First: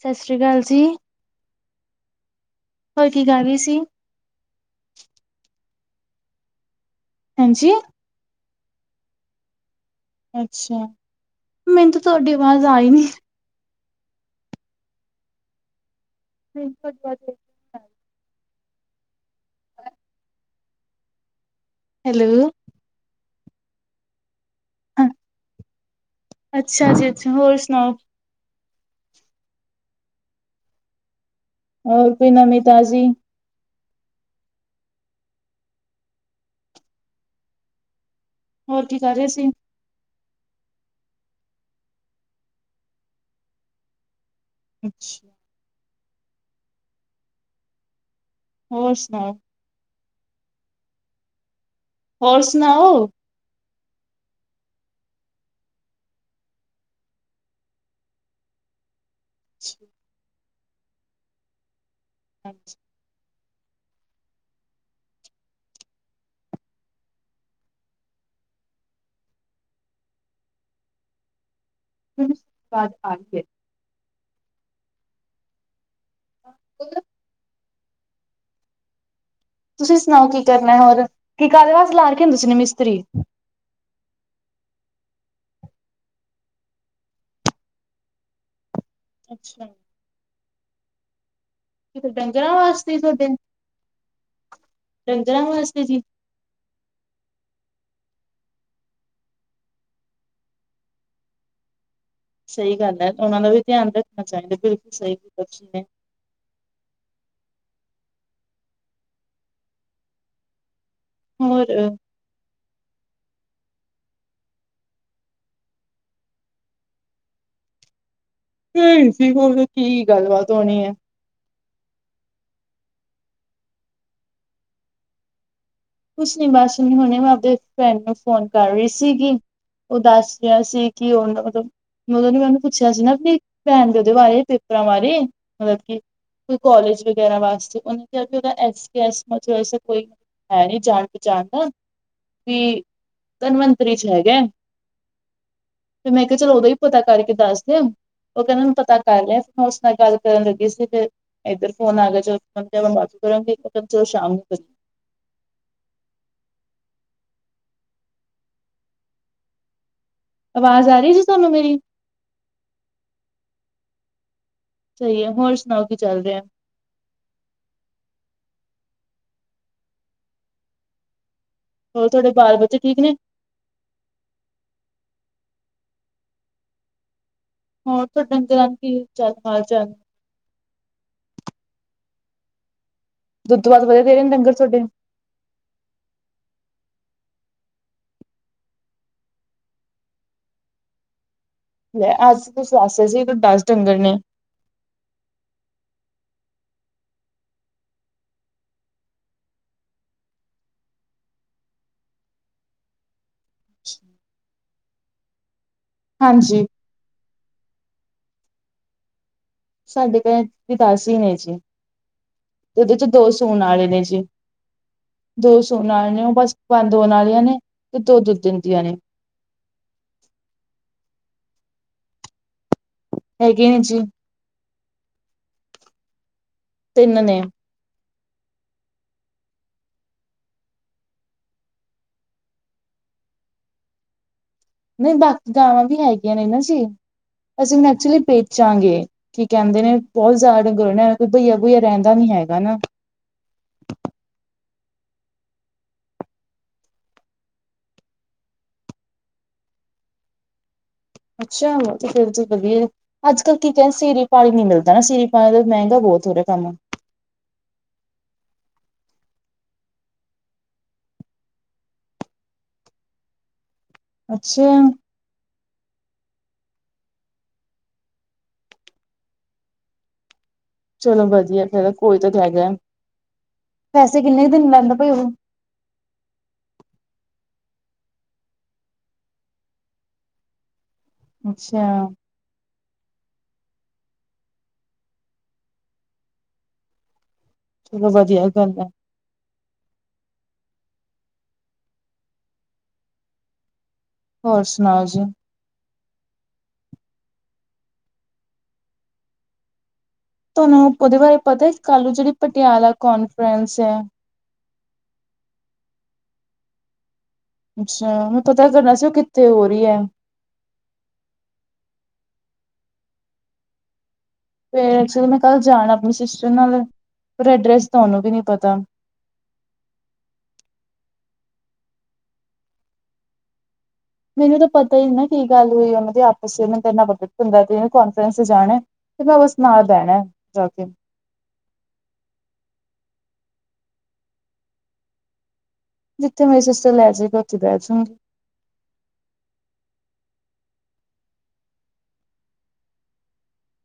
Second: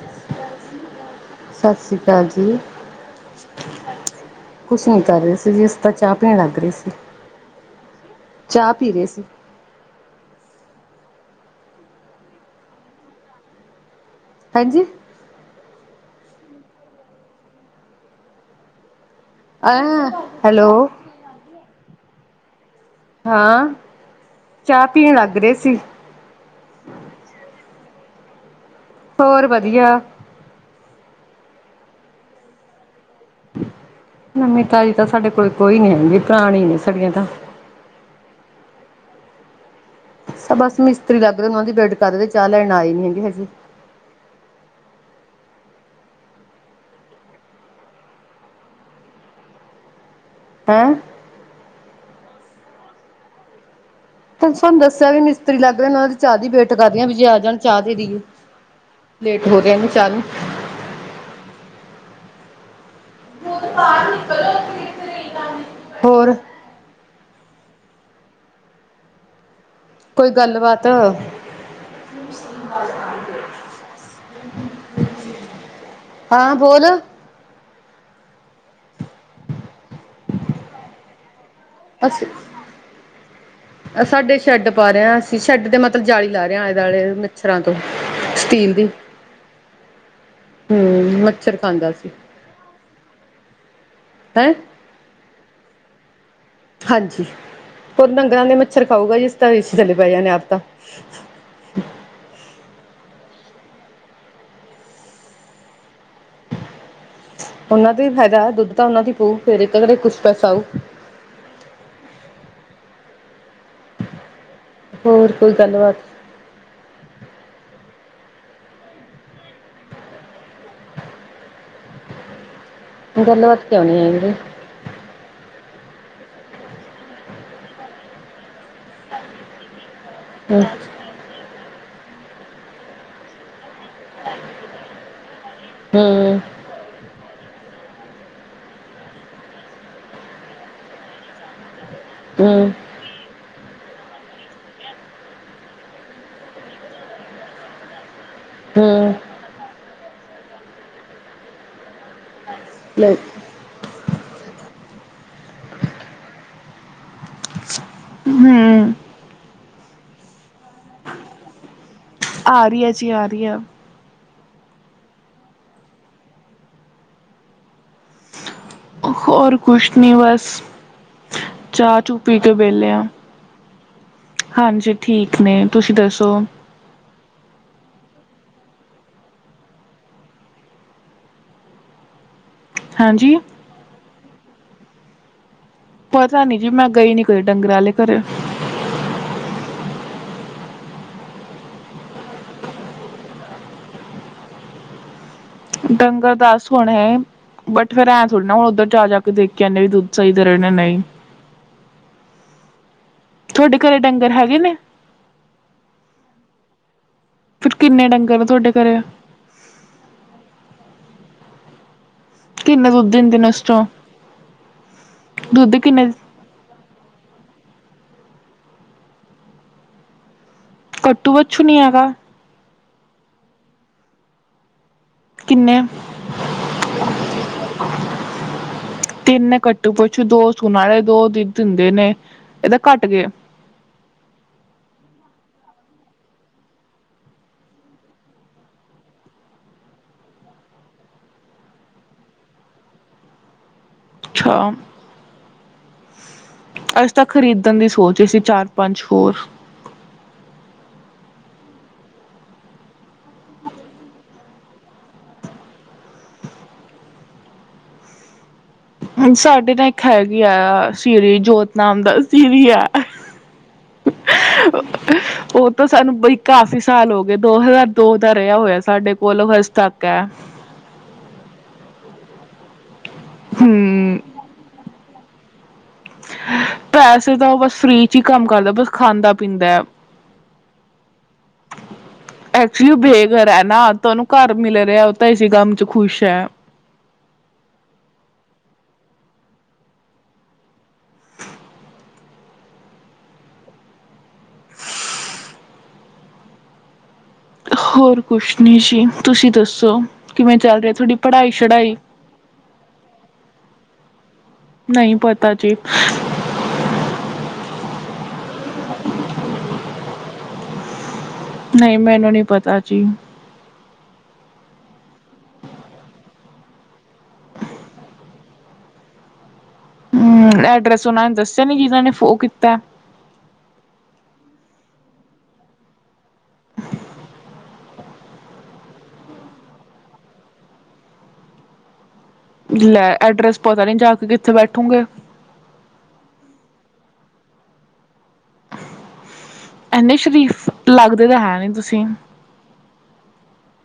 ਸਤਿ ਸ਼੍ਰੀ ਅਕਾਲ ਜੀ। ਸਤਿ ਸ਼੍ਰੀ ਅਕਾਲ ਜੀ। ਹੋਰ ਕੀ ਕਰ ਰਹੀ ਸੀ? ਕੁਛ ਨੀ ਕਰ ਰਹੇ ਸੀ ਜੀ ਅਸੀਂ ਤਾ ਚਾਹ ਪੀਣ ਲੱਗ ਰਹੇ ਸੀ। ਹਾਂਜੀ! ਚਾਹ ਪੀ ਰਹੇ ਸੀ। ਅੱਛਾ, ਮੈਨੂੰ ਤਾਂ ਤੁਹਾਡੀ ਆਵਾਜ਼ ਆਈ ਨੀ। ਹਾਂਜੀ। ਬਿਲਕੁਲ ਘੱਟ। ਆ, ਹੈਲੋ। ਹੈਲੋ। ਹਾਂ, ਚਾਹ ਪੀਣ ਲੱਗ ਰਹੇ ਸੀ। ਅੱਛਾ ਜੀ, ਅੱਛਾ, ਹੋਰ ਸੁਣਾਓ? ਹੋਰ ਵਧੀਆ। ਹੋਰ ਕੋਈ ਨਮੀ ਤਾਜ਼ੀ? ਨਵਮੀਂ ਤਾਜ਼ੀ ਤਾਂ ਸਾਡੇ ਕੋਲ ਕੋਈ ਨੀ ਹੈਗੀ ਪੁਰਾਣੀ ਨੇ ਸਾਡੀਆਂ ਤਾਂ। ਹੋਰ ਕੀ ਕਰ ਰਹੇ ਸੀ? ਸ ਬਸ ਮਿਸਤਰੀ ਲੱਗ ਰਹੇ ਉਹ ਦੀ ਵੇਟ ਕਰ ਰ ਚਾਹ ਲੈਣ ਆਏ ਨੀ ਹੈਗੇ ਹਜੇ। ਅੱਛਾ। ਹੋਰ ਸੁਣਾਓ? ਹੈਂ ਹੋਰ ਸੁਣਾਓ? ਤੁਹਾਨੂੰ ਦੱਸਿਆ ਵੀ ਮਿਸਤਰੀ ਲੱਗ ਰਹੇ ਨੇ ਉਹ ਚਾਹ ਦੀ ਵੇਟ ਕਰਦੀ ਵੀ ਜੇ ਆ ਜਾਣ ਚਾਹ ਦੇਦੀਏ। ਲੇਟ ਹੋ ਰਹੇ ਨੇ ਚਾਹ ਅੱਛਾ। [unintelligible] ਹੋਰ। ਕੋਈ ਗੱਲਬਾਤ ਆ। ਆਵਾਜ਼ ਆ ਰਹੀ ਹੈ। ਹਾਂ ਬੋਲ। ਤੁਸੀਂ ਸੁਣਾਓ? ਕੀ ਕਰਨਾ ਹੋਰ, ਕੀ ਕਾਹਦੇ ਵੈਸੇ ਲਾ ਰੱਖੇ ਅੱਛਾ ਨੇ ਤੁਸੀ ਮਿਸਤਰੀ? ਸਾਡੇ ਸ਼ੈੱਡ ਪਾ ਰਹੇ ਆ ਅਸੀਂ ਸ਼ੈੱਡ ਤੇ ਮਤਲਬ ਜਾਲੀ ਲਾ ਰਹੇ ਆ ਆਲੇ-ਦੁਆਲੇ ਮੱਛਰਾਂ ਤੋਂ ਸਟੀਲ ਦੀ। ਅੱਛਾ। ਹਮ, ਮੱਛਰ ਖਾਂਦਾ ਇਹ ਸੀ ਡੰਗਰਾਂ ਵਾਸਤੇ ਹੀ ਤੁਹਾਡੇ ਹੈਂ। ਡੰਗਰਾਂ ਵਾਸਤੇ ਜੀ ਹਾਂਜੀ, ਹੋਰ ਡੰਗਰਾਂ ਦੇ ਮੱਛਰ ਖਾਊਗਾ ਅਸੀਂ ਤਾਂ ਏ ਸੀ ਥੱਲੇ ਪੈ ਜਾਣੇ ਆਪ ਤਾਂ ਸਹੀ ਗੱਲ ਹੈ, ਤੇ ਉਹਨਾਂ ਦਾ ਵੀ ਧਿਆਨ ਰੱਖਣਾ ਚਾਹੀਦਾ ਬਿਲਕੁਲ ਸਹੀ ਬੈਠੇ ਨੇ ਉਹਨਾਂ ਦਾ ਹੀ ਫਾਇਦਾ ਦੁੱਧ ਤਾਂ ਉਹਨਾਂ ਦੀ ਪਊ ਫੇਰ ਇੱਕ ਕਦਰੇ ਕੁਛ ਪੈਸਾ ਆਊ। ਹੋਰ। ਹੋਰ ਕੋਈ ਗੱਲਬਾਤ? ਏਹੀ ਸੀ, ਹੋਰ ਕੀ ਗੱਲਬਾਤ ਹੋਣੀ ਹੈ। ਗੱਲਬਾਤ ਕਿਉਂ ਨਹੀਂ ਆਏਂਗੀ। ਕੁਛ ਨੀ ਬਸ ਹੁਣੇ ਮੈਂ ਆਪਦੇ ਫਰੈਂਡ ਨੂੰ ਫੋਨ ਕਰ ਰਹੀ ਸੀਗੀ, ਉਹ ਦੱਸ ਰਿਹਾ ਹਮ ਸੀ। ਕੀ ਉਹਦਾ ਮਤਲਬ, ਮੈਂ ਓਦੋਂ ਵੀ ਮੈਨੂੰ ਪੁੱਛਿਆ ਸੀ ਨਾ ਆਪਣੀ ਭੈਣ ਦੇ ਉਹਦੇ ਬਾਰੇ, ਪੇਪਰਾਂ ਬਾਰੇ, ਮਤਲਬ ਕੀ ਹਮ ਕੋਲੇਜ ਵਗੈਰਾ ਵਾਸਤੇ ਉਹਨਾਂ [unintelligible] ਕੋਈ ਹੈ ਨੀ ਜਾਣ ਪਚਾਣ ਦਾ, ਹਮ ਵੀ ਤਨਵੰਤਰੀ 'ਚ ਹੈਗੇ। ਫਿਰ ਮੈਂ ਕਿਹਾ ਚਲੋ ਉਦਾਂ ਹੀ ਪਤਾ ਕਰਕੇ ਦੱਸਦੇ ਆ। ਉਹ ਕਹਿੰਦੇ ਨੂੰ ਪਤਾ ਹਮ ਕਰ ਲਿਆ ਫਿਰ ਮੈਂ ਉਸ ਨਾਲ ਗੱਲ ਕਰਨ ਲੱਗੀ ਸੀ, ਫਿਰ ਇੱਧਰ ਫੋਨ ਆ ਗਿਆ 'ਚ ਬਾਅਦ ਲੈ 'ਚ ਕਰੂੰਗੀ 'ਚ ਸ਼ਾਮ [unintelligible] ਹਮ ਆਵਾਜ਼ ਆ ਰਹੀ ਜੀ ਤਹਾਨੂੰ ਮੇਰੀ। ਆ ਰਹੀ ਹੈ ਜੀ, ਆ ਰਹੀ ਆ। ਸਹੀ ਹੈ, ਹੋਰ ਸੁਣਾਓ ਕੀ ਚੱਲ ਰਿਹਾ? ਹੋਰ ਕੁਛ ਨੀ ਬਸ, ਚਾਹ ਹੋਰ ਚੂ ਤੁਹਾਡੇ ਪੀ ਕੇ ਬਾਲ ਬੱਚੇ ਬੇਲੇੇ ਠੀਕ ਆ। ਨੇ? ਹਾਂਜੀ, ਠੀਕ ਨੇ, ਤੁਸੀਂ ਦੱਸੋ? ਹੋਰ ਫਿਰ ਡੰਗਰਾਂ ਨੂੰ ਕੀ ਚਲ ਹਾਲ-ਚਾਲ ਹੈਂਜੀ। ਦੁੱਧ ਵਾਧ ਵਧੀਆ ਦੇ ਰਹੇ ਡੰਗਰ ਸੋਡੇ ਪਤਾ ਨੀ ਜੀ ਗਈ ਨੀ ਕਦੇ ਡੰਗਰ ਆਲੇ ਘਰੇ। ਲੈ ਅੱਜ ਤੁਸੀਂ ਦੱਸੇ ਰਹੇ ਸੀ ਦਸ ਡੰਗਰ ਨੇ। ਡੰਗਰ ਦਸ ਹੋਣ ਹੈ। ਬਟ, ਫਿਰ ਐਂ ਥੋੜੀ ਨਾ ਹੁਣ ਉੱਧਰ ਜਾ- ਜਾ ਕੇ ਦੇਖ ਕੇ ਆਦੇ ਵੀ ਦੁੱਧ ਸਹੀ ਦੇ ਰਹੇ ਨੇਜਾ ਨਹੀਂ। ਤੁਹਾਡੇ ਘਰੇ ਡੰਗਰ ਹੈਗੇ ਨੇ? ਹਾਂਜੀ। ਫਿਰ ਕਿੰਨੇ ਡੰਗਰ ਆ ਤੁਹਾਡੇ ਘਰੇ? ਸਾਡੇ ਘਰੇ 'ਚ ਵੀ ਦਸ ਹੀ ਨੇ ਜੀ। ਕਿੰਨੇ ਉਹਦੇ 'ਚ ਦੁੱਧ ਦੋ ਦਿੰਦੇ ਨੇ ਸੂਣ ਉਸ ਚੋਂ ਵਾਲੇ ਨੇ ਜੀ, ਦੋ ਦੁੱਧ ਸੂਣ ਕਿੰਨੇ ਵਾਲੇ ਨੇ ਉਹ ਬਸ ਬੰਦ ਹੋਣ ਵਾਲੀਆਂ ਨੇ, ਤੇ ਦੋ ਦੁੱਧ ਦਿੰਦੀਆਂ ਨੇ। ਕੱਟੂ ਬੱਛੁ ਨੀ ਹੈਗਾ ਹੈਗੇ ਨੇ ਜੀ। ਕਿੰਨੇ? ਤਿੰਨ ਨੇ। [inaudible] ਤਿੰਨ ਕੱਟੂ ਪੁੱਛੂ, ਦੋ ਸੂਣ ਆਲੇ, ਦੋ ਦੁੱਧ ਦਿੰਦੇ ਨੇ ਇਹ ਤਾਂ ਘੱਟ ਗਏ। ਨਹੀਂ ਬਾਕੀ ਗਾਵਾਂ ਵੀ ਹੈਗੀਆਂ ਨੇ ਨਾ ਜੀ, ਅਸੀਂ ਐਕਚੁਲੀ ਬੇਚਾਂਗੇ। ਕੀ ਕਹਿੰਦੇ ਨੇ ਬਹੁਤ ਜ਼ਿਆਦਾ ਡੰਗਰ ਹੋ ਜਾਣੇ ਕੋਈ ਬਈਆ- ਬਈਆ ਰਹਿੰਦਾ ਨੀ ਹੈਗਾ ਨਾ। ਅੱਛਾ। ਅਸੀਂ ਤਾਂ ਖਰੀਦਣ ਦੀ ਸੋਚ ਰਹੇ ਸੀ ਚਾਰ-ਪੰਜ ਹੋਰ ਅੱਛਾ, ਬਹੁਤ ਫਿਰ ਤੇ ਵਧੀਐ। ਅੱਜ-ਕੱਲ੍ਹ ਕੀ ਕੈਅ ਸੀਰੀ- ਪਾਲੀ ਨੀਂ ਮਿਲਦਾ ਨਾ ਸੀਰੀ- ਪਾਲੀ ਦਾ ਵੀ ਮੈਂਗਾ ਬਹੁਤ ਹੋ ਰਿਐ ਕੰਮ। ਹਾਂਜੀ ਸਾਡੇ ਨਾ ਇੱਕ ਹੈਗੀ ਐ ਸੀਰੀ ਜੋਤ ਨਾਮ ਦਾ ਸੀਰੀ ਐ ਅਹ। ਅੱਛਾ। ਉਹ ਤਾਂ ਸਾਨੂੰ ਬਈ ਕਾਫੀ ਸਾਲ ਹੋਗੈ ਦੋ ਹਜ਼ਾਰ ਦੋ ਦਾ ਰਿਆ ਹੋਇਐ ਸਾਡੇ ਕੋਲ ਓ ਹਜੇ ਤੱਕ ਐ। ਚਲੋ ਵਧੀਆ ਫਿਰ ਕੋਈ ਤਾ। [unintelligible] ਹਮ। ਪੈਸੇ ਕਿੰਨੇ- ਕੁ ਦਿਨ ਲੈਂਦੈ ਭਈ ਉਹ? ਪੈਸੇ ਤਾ ਉਹ ਬਸ ਫ੍ਰੀ ਚੀ ਕੰਮ ਕਰਦਾ ਬਸ ਖਾਂਦਾ ਪੀਂਦੈ ਆ। [inaudible] ਅੱਛਿਆ ਆ। ਐੱਕਚੁਲੀ ਓ ਬੇਗ੍ਹਰ ਐ ਨਾ ਤੁ ਉਨੂੰ ਗ੍ਹਰ ਮਿਲ ਰਿਐ ਉਅ ਤਾਂ ਇਸੇ ਕੰਮ 'ਚ ਖੁਸ਼ ਐ। ਚਲੋ ਵਧੀਆ ਐ ਗੱਲ। [inaudible] ਹੋਰ ਸੁਣਾਓ ਜੀ? ਹੋਰ ਕੁਛ ਨੀਂ ਜੀ ਤੁਸੀ ਦੱਸੋ ਕਿਵੇਂ ਚੱਲ ਤੁਹਾਨੂੰ ਰੀਐ ਥੋਡੀ ਉਹਦੇ ਬਾਰੇ ਪੜ੍ਹਾਈ- ਪਤਾ ਛੜ੍ਹਾਈ? ਕੱਲ ਜਿਹੜੀ ਪਟਿਆਲਾ ਕੌਨਫਰੰਸ ਐ। ਨਈਂ ਪਤਾ ਜੀ। ਅੱਛਾ, ਮੈਂ ਪਤਾ ਕਰਨਾ ਸੀ ਉਹ ਕਿੱਥੇ ਹੋਰੀ ਐ? ਨਈਂ ਮੈਨੂੰ ਨੀਂ ਪਤਾ ਜੀ। ਤੇਅ ਐਕਚਲੀ ਮੈਂ ਕਲ ਜਾਣਾ ਆਪਣੀ ਸਿਸਟਰ ਨਾਲ, ਰ ਐਡਰੈਸ ਉਹਨੂੰ ਵੀ ਨੀ ਪਤਾ। ਅਮ ਐਡਰੈਸ ਉਨਾਂ ਨੇ ਦੱਸਿਆ ਨੀ ਜਿਨਾਂ ਨੇ ਫੋ ਕੀਤਾ। ਮੈਂਨੂੰ ਤਾ ਪਤਾ ਈ ਨੀ ਨਾ ਕੀ ਗੱਲ ਹੋਈ ਆ ਉਨਾਂ ਦੀ ਆਪਸ 'ਚ'ਮੈਨੂੰ ਤ ਐਨਾਂ ਪਤਾ ਵੀ ਪਿੰਡਾਂ 'ਚ ਇਹਨੇ ਕੌਨਫਰੈਂਸ 'ਚ' ਜਾਣੈ। ਮੈਂ ਤਾਂ ਬਸ ਨਾਲ ਬਹਿਣਾ ਜਾ ਕੇ। ਲੈ ਐਡਰੈਸ ਪਤਾ ਨੀ, ਜਾ ਕੇ ਕਿੱਥੇ ਬੈਠੋਂਗੇ? ਜਿੱਥੇ ਮੇਰੀ ਸਿਸਟਰ ਲੈਜੇਗੀ ਉਥੀ ਬਹਿ ਜੂਗੀ। ਇੰਨੇ ਸ਼ਰੀਫ ਲੱਗਦੇ ਤਾ ਹੈ ਨੀ ਤੁਸੀਂ।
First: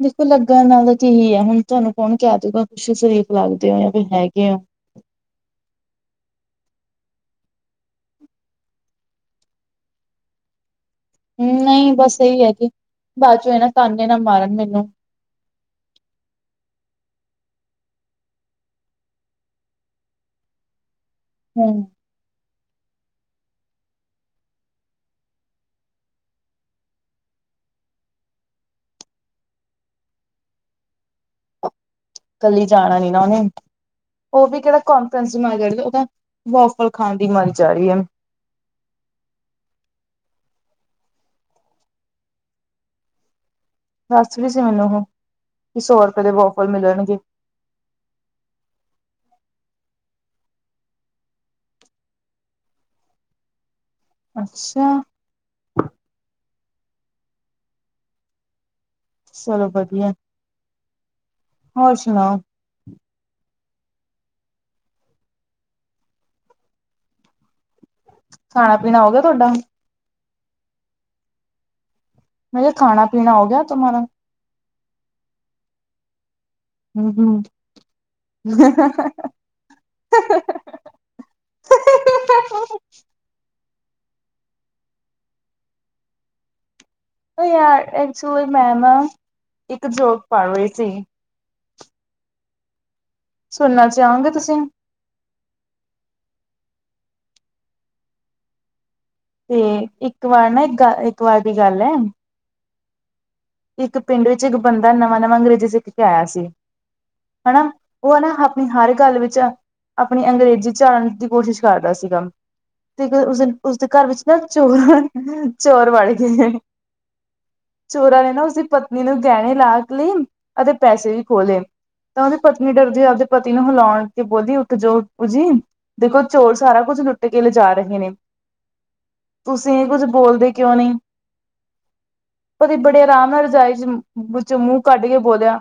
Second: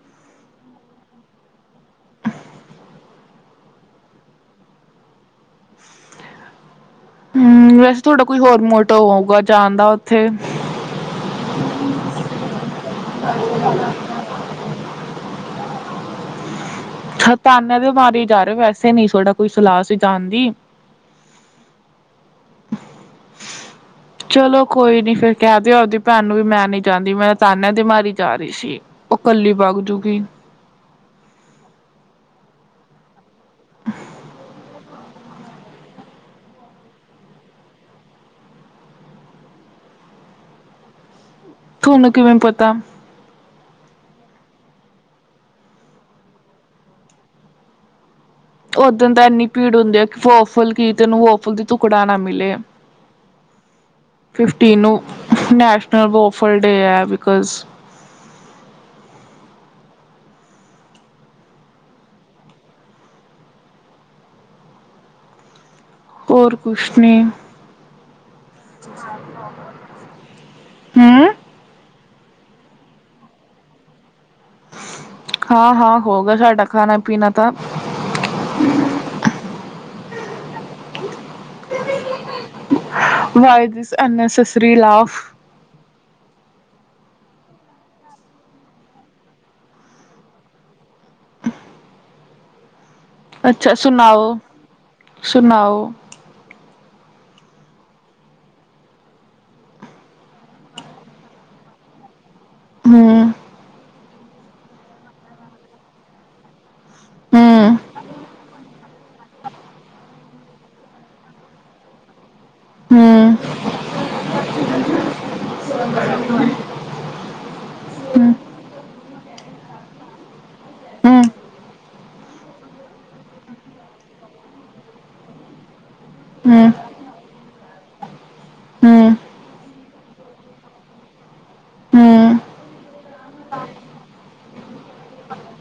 ਦੇਖੋ ਲੱਗਣ ਵਾਲੀ ਚੀਜ਼ ਐ ਹੁਣ ਧੋਨੂੰ ਕੌਣ ਕੈਅ ਦੂਗਾ ਤੁਸੀ ਸਰੀਫ਼ ਲਗਦੇ ਓ ਜਾਂ ਵੀ ਹੈਗੇ ਓਂ। ਹਮ ਵੈਸੇ ਤੁਅਡਾ ਕੋਈ ਹੋਰ ਮੋਟਵ ਹੋਊਗਾ ਜਾਣ ਦਾ ਉੱਥੇ? ਨਈਂ ਬਸ ਐਈ ਕੀ ਬਾਅਚੋ ਐ ਨਾ ਤਾਨੇ ਨਾ ਮਾਰਨ ਮੈਨੂੰ। ਹ ਤਾਨੇ ਦੇ ਮਾਰੇ ਜਾ ਰੇ ਵੈਸੇ ਨੀ ਸੋਡਾ ਕੋਈ ਸਲਾਅ ਸੀ ਜਾਣ ਦੀ। ਹਮ। ਅਹ ਹਅ। ਚਲੋ ਕੋਈ ਨੀ ਫਿਰ ਕੈਅ ਦਿਓ ਆਬਦੀ ਭੈਣ ਨੂੰ ਵੀ ਮੈਂ ਨੀਂ ਜਾਂਦੀ ਮੈਂ ਤਾਨਿਆ ਦੀ ਮਾਰੀ ਜਾ ਰੀ ਸੀ। ਓ ਕੱਲੀ ਬਗ ਜੂਗੀ। ਕੱਲੀ ਜਾਣਾ ਨੀ ਨਾਂ ਉਨੇ ਉਅ ਵੀ ਕੇੜਾ ਕੌਨਫਰੰਸ ਦੀ ਮਾਰੀ ਨ ਜਾ ਰੀ ਓ ਤਾ ਵੌਫਲ ਖਾਨ ਦੀ ਮਾਰੀ ਜਾ ਰੀ ਆ। ਥੋਨੂੰ ਕਿਵੇਂ ਪਤਾ? ਦੱਸ ਰੀ ਸੀ ਮੈਨੂੰ ਉਹੋ ਵੀ ਸੌ ਰਪੇ ਦੇ ਬੌਫਰ ਮਿਲਣਗੇ। ਓਦਣ ਤਾ ਇੰਨੀ ਭੀੜ ਹੁੰਦੀ ਐ ਕਿ ਵੌਫਲ ਕੀ ਤੈਨੂੰ ਵੌਫਲ ਦੀ ਤੁੁਕੜਾ ਨਾ ਮਿਲੇ। ਫਿਫਟੀਨ ਨੂੰ ਅੱਛਾ ਨੈਸ਼ਨਲ ਵੋਫਰ ਡੇ ਐ ਬਿਕੋਜ ਚਲੋ ਵਧੀਐ। ਹੋਰ ਸੁਣਾਓ। ਹੋਰ ਕੁਛ ਨੀ। ਖਾਣਾ- ਪੀਣਾ ਓ ਗਿਆ ਥੋਡਾ? ਹਮ ਮੈਂ ਕਿ ਖਾਣਾ- ਪੀਣਾ ਹੋ ਗਿਆ ਤੁਮਾਰਾ? ਹਾਂ -ਹਾਂ ਹੋਗਾ ਸਾਡਾ। ਖਾਣਾ ਪੀਣਾ ਤਾਂ ਹੂੰ-ਹੂੰ, ਅਹ ਹਹ ਹਹ ਹਹ। [inaudible] ਵਾਹਿ ਜ ਅੰਨ- ਅੰ ਨ ਸਸ੍ਰੀ ਲਾਫ ਬਈ ਐਕਚੁਲੀ ਮੈਂ ਨਾ, ਇੱਕ ਜੋਕ ਪੜ ਰਹੀ ਸੀ। ਅੱਛਾ ਸੁਣਨਾ ਸੁਣਾਓ, ਚਾਹੋਗੇ ਤੁਸੀਂ ਸੁਣਾਓ। ਤੇ ਇੱਕ ਵਾਰ ਨਾ ਇੱਕ ਗ ਇੱਕ ਵਾਰ ਦੀ ਗੱਲ ਐ। ਹਮ। ਇੱਕ ਪਿੰਡ ਵਿੱਚ ਇੱਕ ਬੰਦਾ ਨਵਾਂ-ਨਵਾਂ ਅੰਗਰੇਜ਼ੀ ਸਿੱਖ ਕੇ ਆਇਆ ਸੀ। ਹੂੰ ਹਨਾ, ਹੂੰ ਉਹ ਹੈ ਨਾ ਆਪਣੀ ਹਰ ਗੱਲ ਵਿੱਚ ਆਪਣੀ ਅੰਗਰੇਜ਼ੀ ਝਾੜਨ ਦੀ ਕੋਸ਼ਿਸ਼ ਕਰਦਾ ਸੀਗਾ। ਤੇ ਹੂੰ ਉਸ ਦਿਨ ਉਸਦੇ ਘਰ ਵਿੱਚ ਨਾ ਚੋਰ, ਚੋਰ ਵੜ ਗਏ। [inaudible] ਚੋਰਾਂ ਨੇ ਨਾ ਉਸਦੀ ਪਤਨੀ ਨੂੰ ਗਹਿਣੇ ਲਾਕਲੀ ਅਤੇ ਪੈਸੇ ਵੀ ਹੂੰ ਖੋ ਲਏ। ਤਾਂ ਉਹਦੀ ਪਤਨੀ ਡਰਦੀ ਆ ਆਪਦੇ ਪਤੀ ਨੂੰ ਹਿਲਾਉਣ ਤੇ ਬੋਲੀ ਉੱਠ ਜੋ ਜੀ। ਦੇਖੋ ਚੋਰ ਸਾਰਾ ਕੁਛ ਲੁੱਟ ਕੇ ਲੇਜਾ ਰਹੇ ਨੇ। ਤੁਸੀਂ ਕੁੱਝ ਬੋਲਦੇ ਕਿਉਂ ਨਹੀਂ ਹੂੰ ਹੂੰ ਪਤੀ ਬੜੇ ਆਰਾਮ ਨਾਲ ਰਜਾਈ 'ਚ ਮੂੰਹ ਕੱਢ ਕੇ ਬੋਲਿਆ।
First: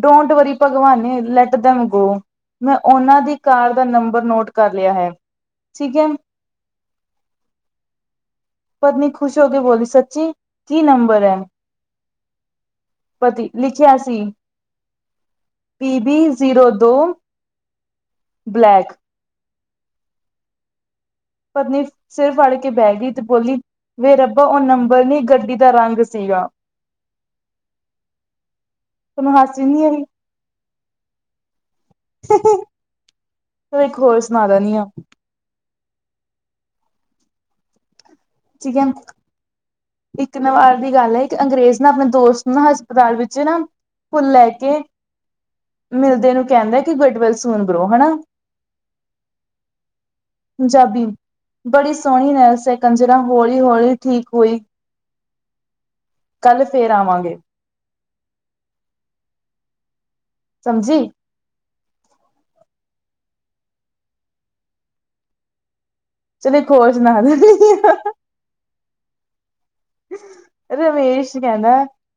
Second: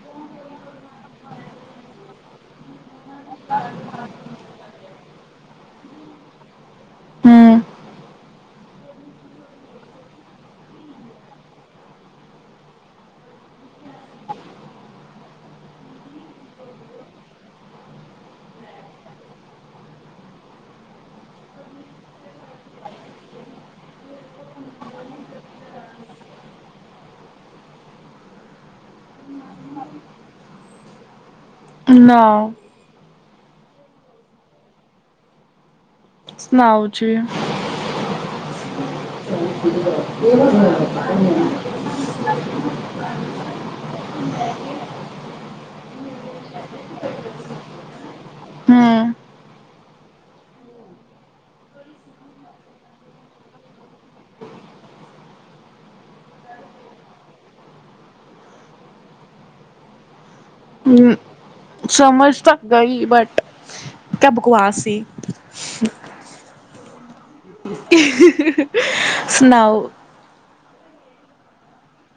ਡੋਂਟ ਵਰੀ ਭਗਵਾਨੇ ਲੈਟ ਦਮ ਗੋ। ਮੈਂ ਉਹਨਾਂ ਦੀ ਕਾਰ ਦਾ ਨੰਬਰ ਨੋਟ ਕਰ ਲਿਆ ਹੈ, ਠੀਕ ਹੈ। ਹਮ। ਪਤਨੀ ਖੁਸ਼ ਹੋ ਕੇ ਬੋਲੀ ਸੱਚੀ, ਕੀ ਨੰਬਰ ਐ? ਪਤੀ, ਲਿਖਿਆ ਸੀ। ਪੀ ਬੀ ਜ਼ੀਰੋ ਦੋ, ਬਲੈਕ ਪਤਨੀ ਸਿਰ ਫੜ ਕੇ ਬਹਿ ਗਈ ਤੇ ਬੋਲੀ ਵੇ ਰੱਬਾ ਉਹ ਨੰਬਰ ਨੀ ਗੱਡੀ ਦਾ ਰੰਗ ਸੀਗਾ। [inaudible] ਤੁਹਾਨੂੰ ਹਾੱਸੀ ਨਹੀਂ ਆਈ? ਨਾ ਤੇ ਇੱਕ ਹੋਰ ਸੁਣਾ ਦੇਣੀ ਆ। ਸੁਣਾਓ ਜੀ। ਠੀਕ ਐ, ਇੱਕ ਨਵਾਰ ਦੀ ਗੱਲ ਐ। ਇੱਕ ਅੰਗਰੇਜ਼ ਨਾ ਆਪਣੇ ਦੋਸਤ ਨਾ ਹਸਪਤਾਲ ਵਿੱਚ ਨਾ ਫੁੱਲ ਲੈ ਕੇ ਮਿਲਦੇ ਨੂੰ ਕਹਿੰਦਾ ਕਿ ਗੁੱਡਵਲ ਸੂਣ ਬਰੋ ਹਨਾ। ਹਮ। ਪੰਜਾਬੀ, ਬੜੀ ਸੋਹਣੀ [unintelligible] ਜਰਾ ਹੌਲੀ-ਹੌਲੀ ਠੀਕ ਹੋਈ, ਕੱਲ ਫੇਰ ਆਵਾਂਗੇ। ਸਮਝੀ ਹਮ। ਸਮਝ ਤਾ ਗਈ ਬਟ, ਕਿਆ ਬਕਵਾਸ ਸੀ। ਚਲੋ, ਇੱਕ ਹੋਰ ਸੁਣਾਦੋ। ਸੁਣਾਓ? ਰਮੇਸ਼ ਕਹਿੰਦਾ,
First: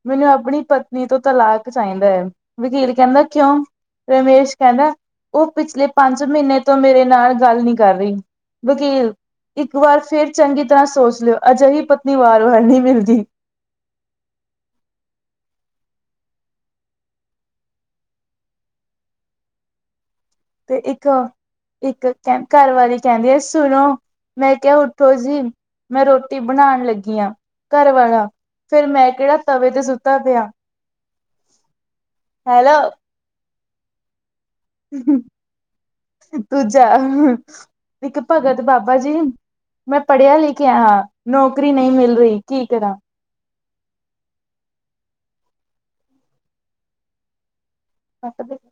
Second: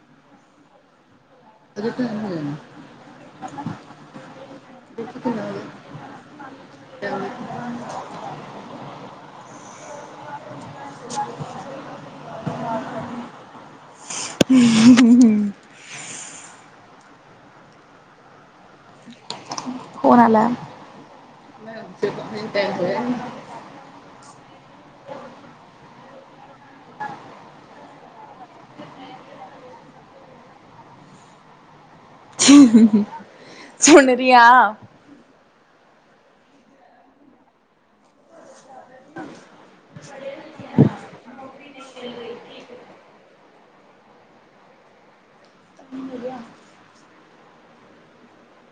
ਮੈਨੂੰ ਆਪਣੀ ਤੋਂ ਤਲਾਕ ਚਾਹੀਦਾ ਏ। ਵਕੀਲ ਕਹਿੰਦਾ ਕਿਉਂ? ਰਮੇਸ਼ ਕਹਿੰਦਾ ਉਹ ਪਿਛਲੇ ਪੰਜ ਮਹੀਨੇ ਤੋਂ ਮੇਰੇ ਨਾਲ ਗੱਲ ਨਹੀਂ ਕਰ ਰਹੀ। ਵਕੀਲ, ਇੱਕ ਵਾਰ ਫਿਰ ਚੰਗੀ ਤਰ੍ਹਾਂ ਸੋਚ ਲਿਓ। ਅਜਿਹੀ ਪਤਨੀ ਵਾਰ-ਵਾਰ ਨਹੀਂ ਮਿਲਦੀ। ਹਮ। [unintelligible] ਤੇ ਇੱਕ, ਇੱਕ ਘਰਵਾਲੀ ਕਹਿੰਦੀ ਐ ਸੁਣੋ। ਮੈਂ ਕਿਹਾ ਉੱਠੋ ਜੀ, ਮੈਂ ਰੋਟੀ ਬਣਾਂਣ ਲੱਗੀ ਆ। ਘਰ ਵਾਲਾ ਫਿਰ ਮੈਂ ਕਿਹੜਾ ਤਵੇ ਤੇ ਸੁੱਤਾ ਪਿਆ। ਹੈਲੋ ਸੁਣਰੀਆ। ਦੂਜਾ, ਇੱਕ ਭਗਤ ਬਾਬਾ ਜੀ। ਮੈਂ ਪੜ੍ਹਿਆ ਲਿਖਿਆ ਆ, ਹਾਂ ਨੌਕਰੀ ਨਹੀਂ ਮਿਲ ਰਹੀ, ਕੀ ਕਰਾਂ? [unintelligible] [unintelligible]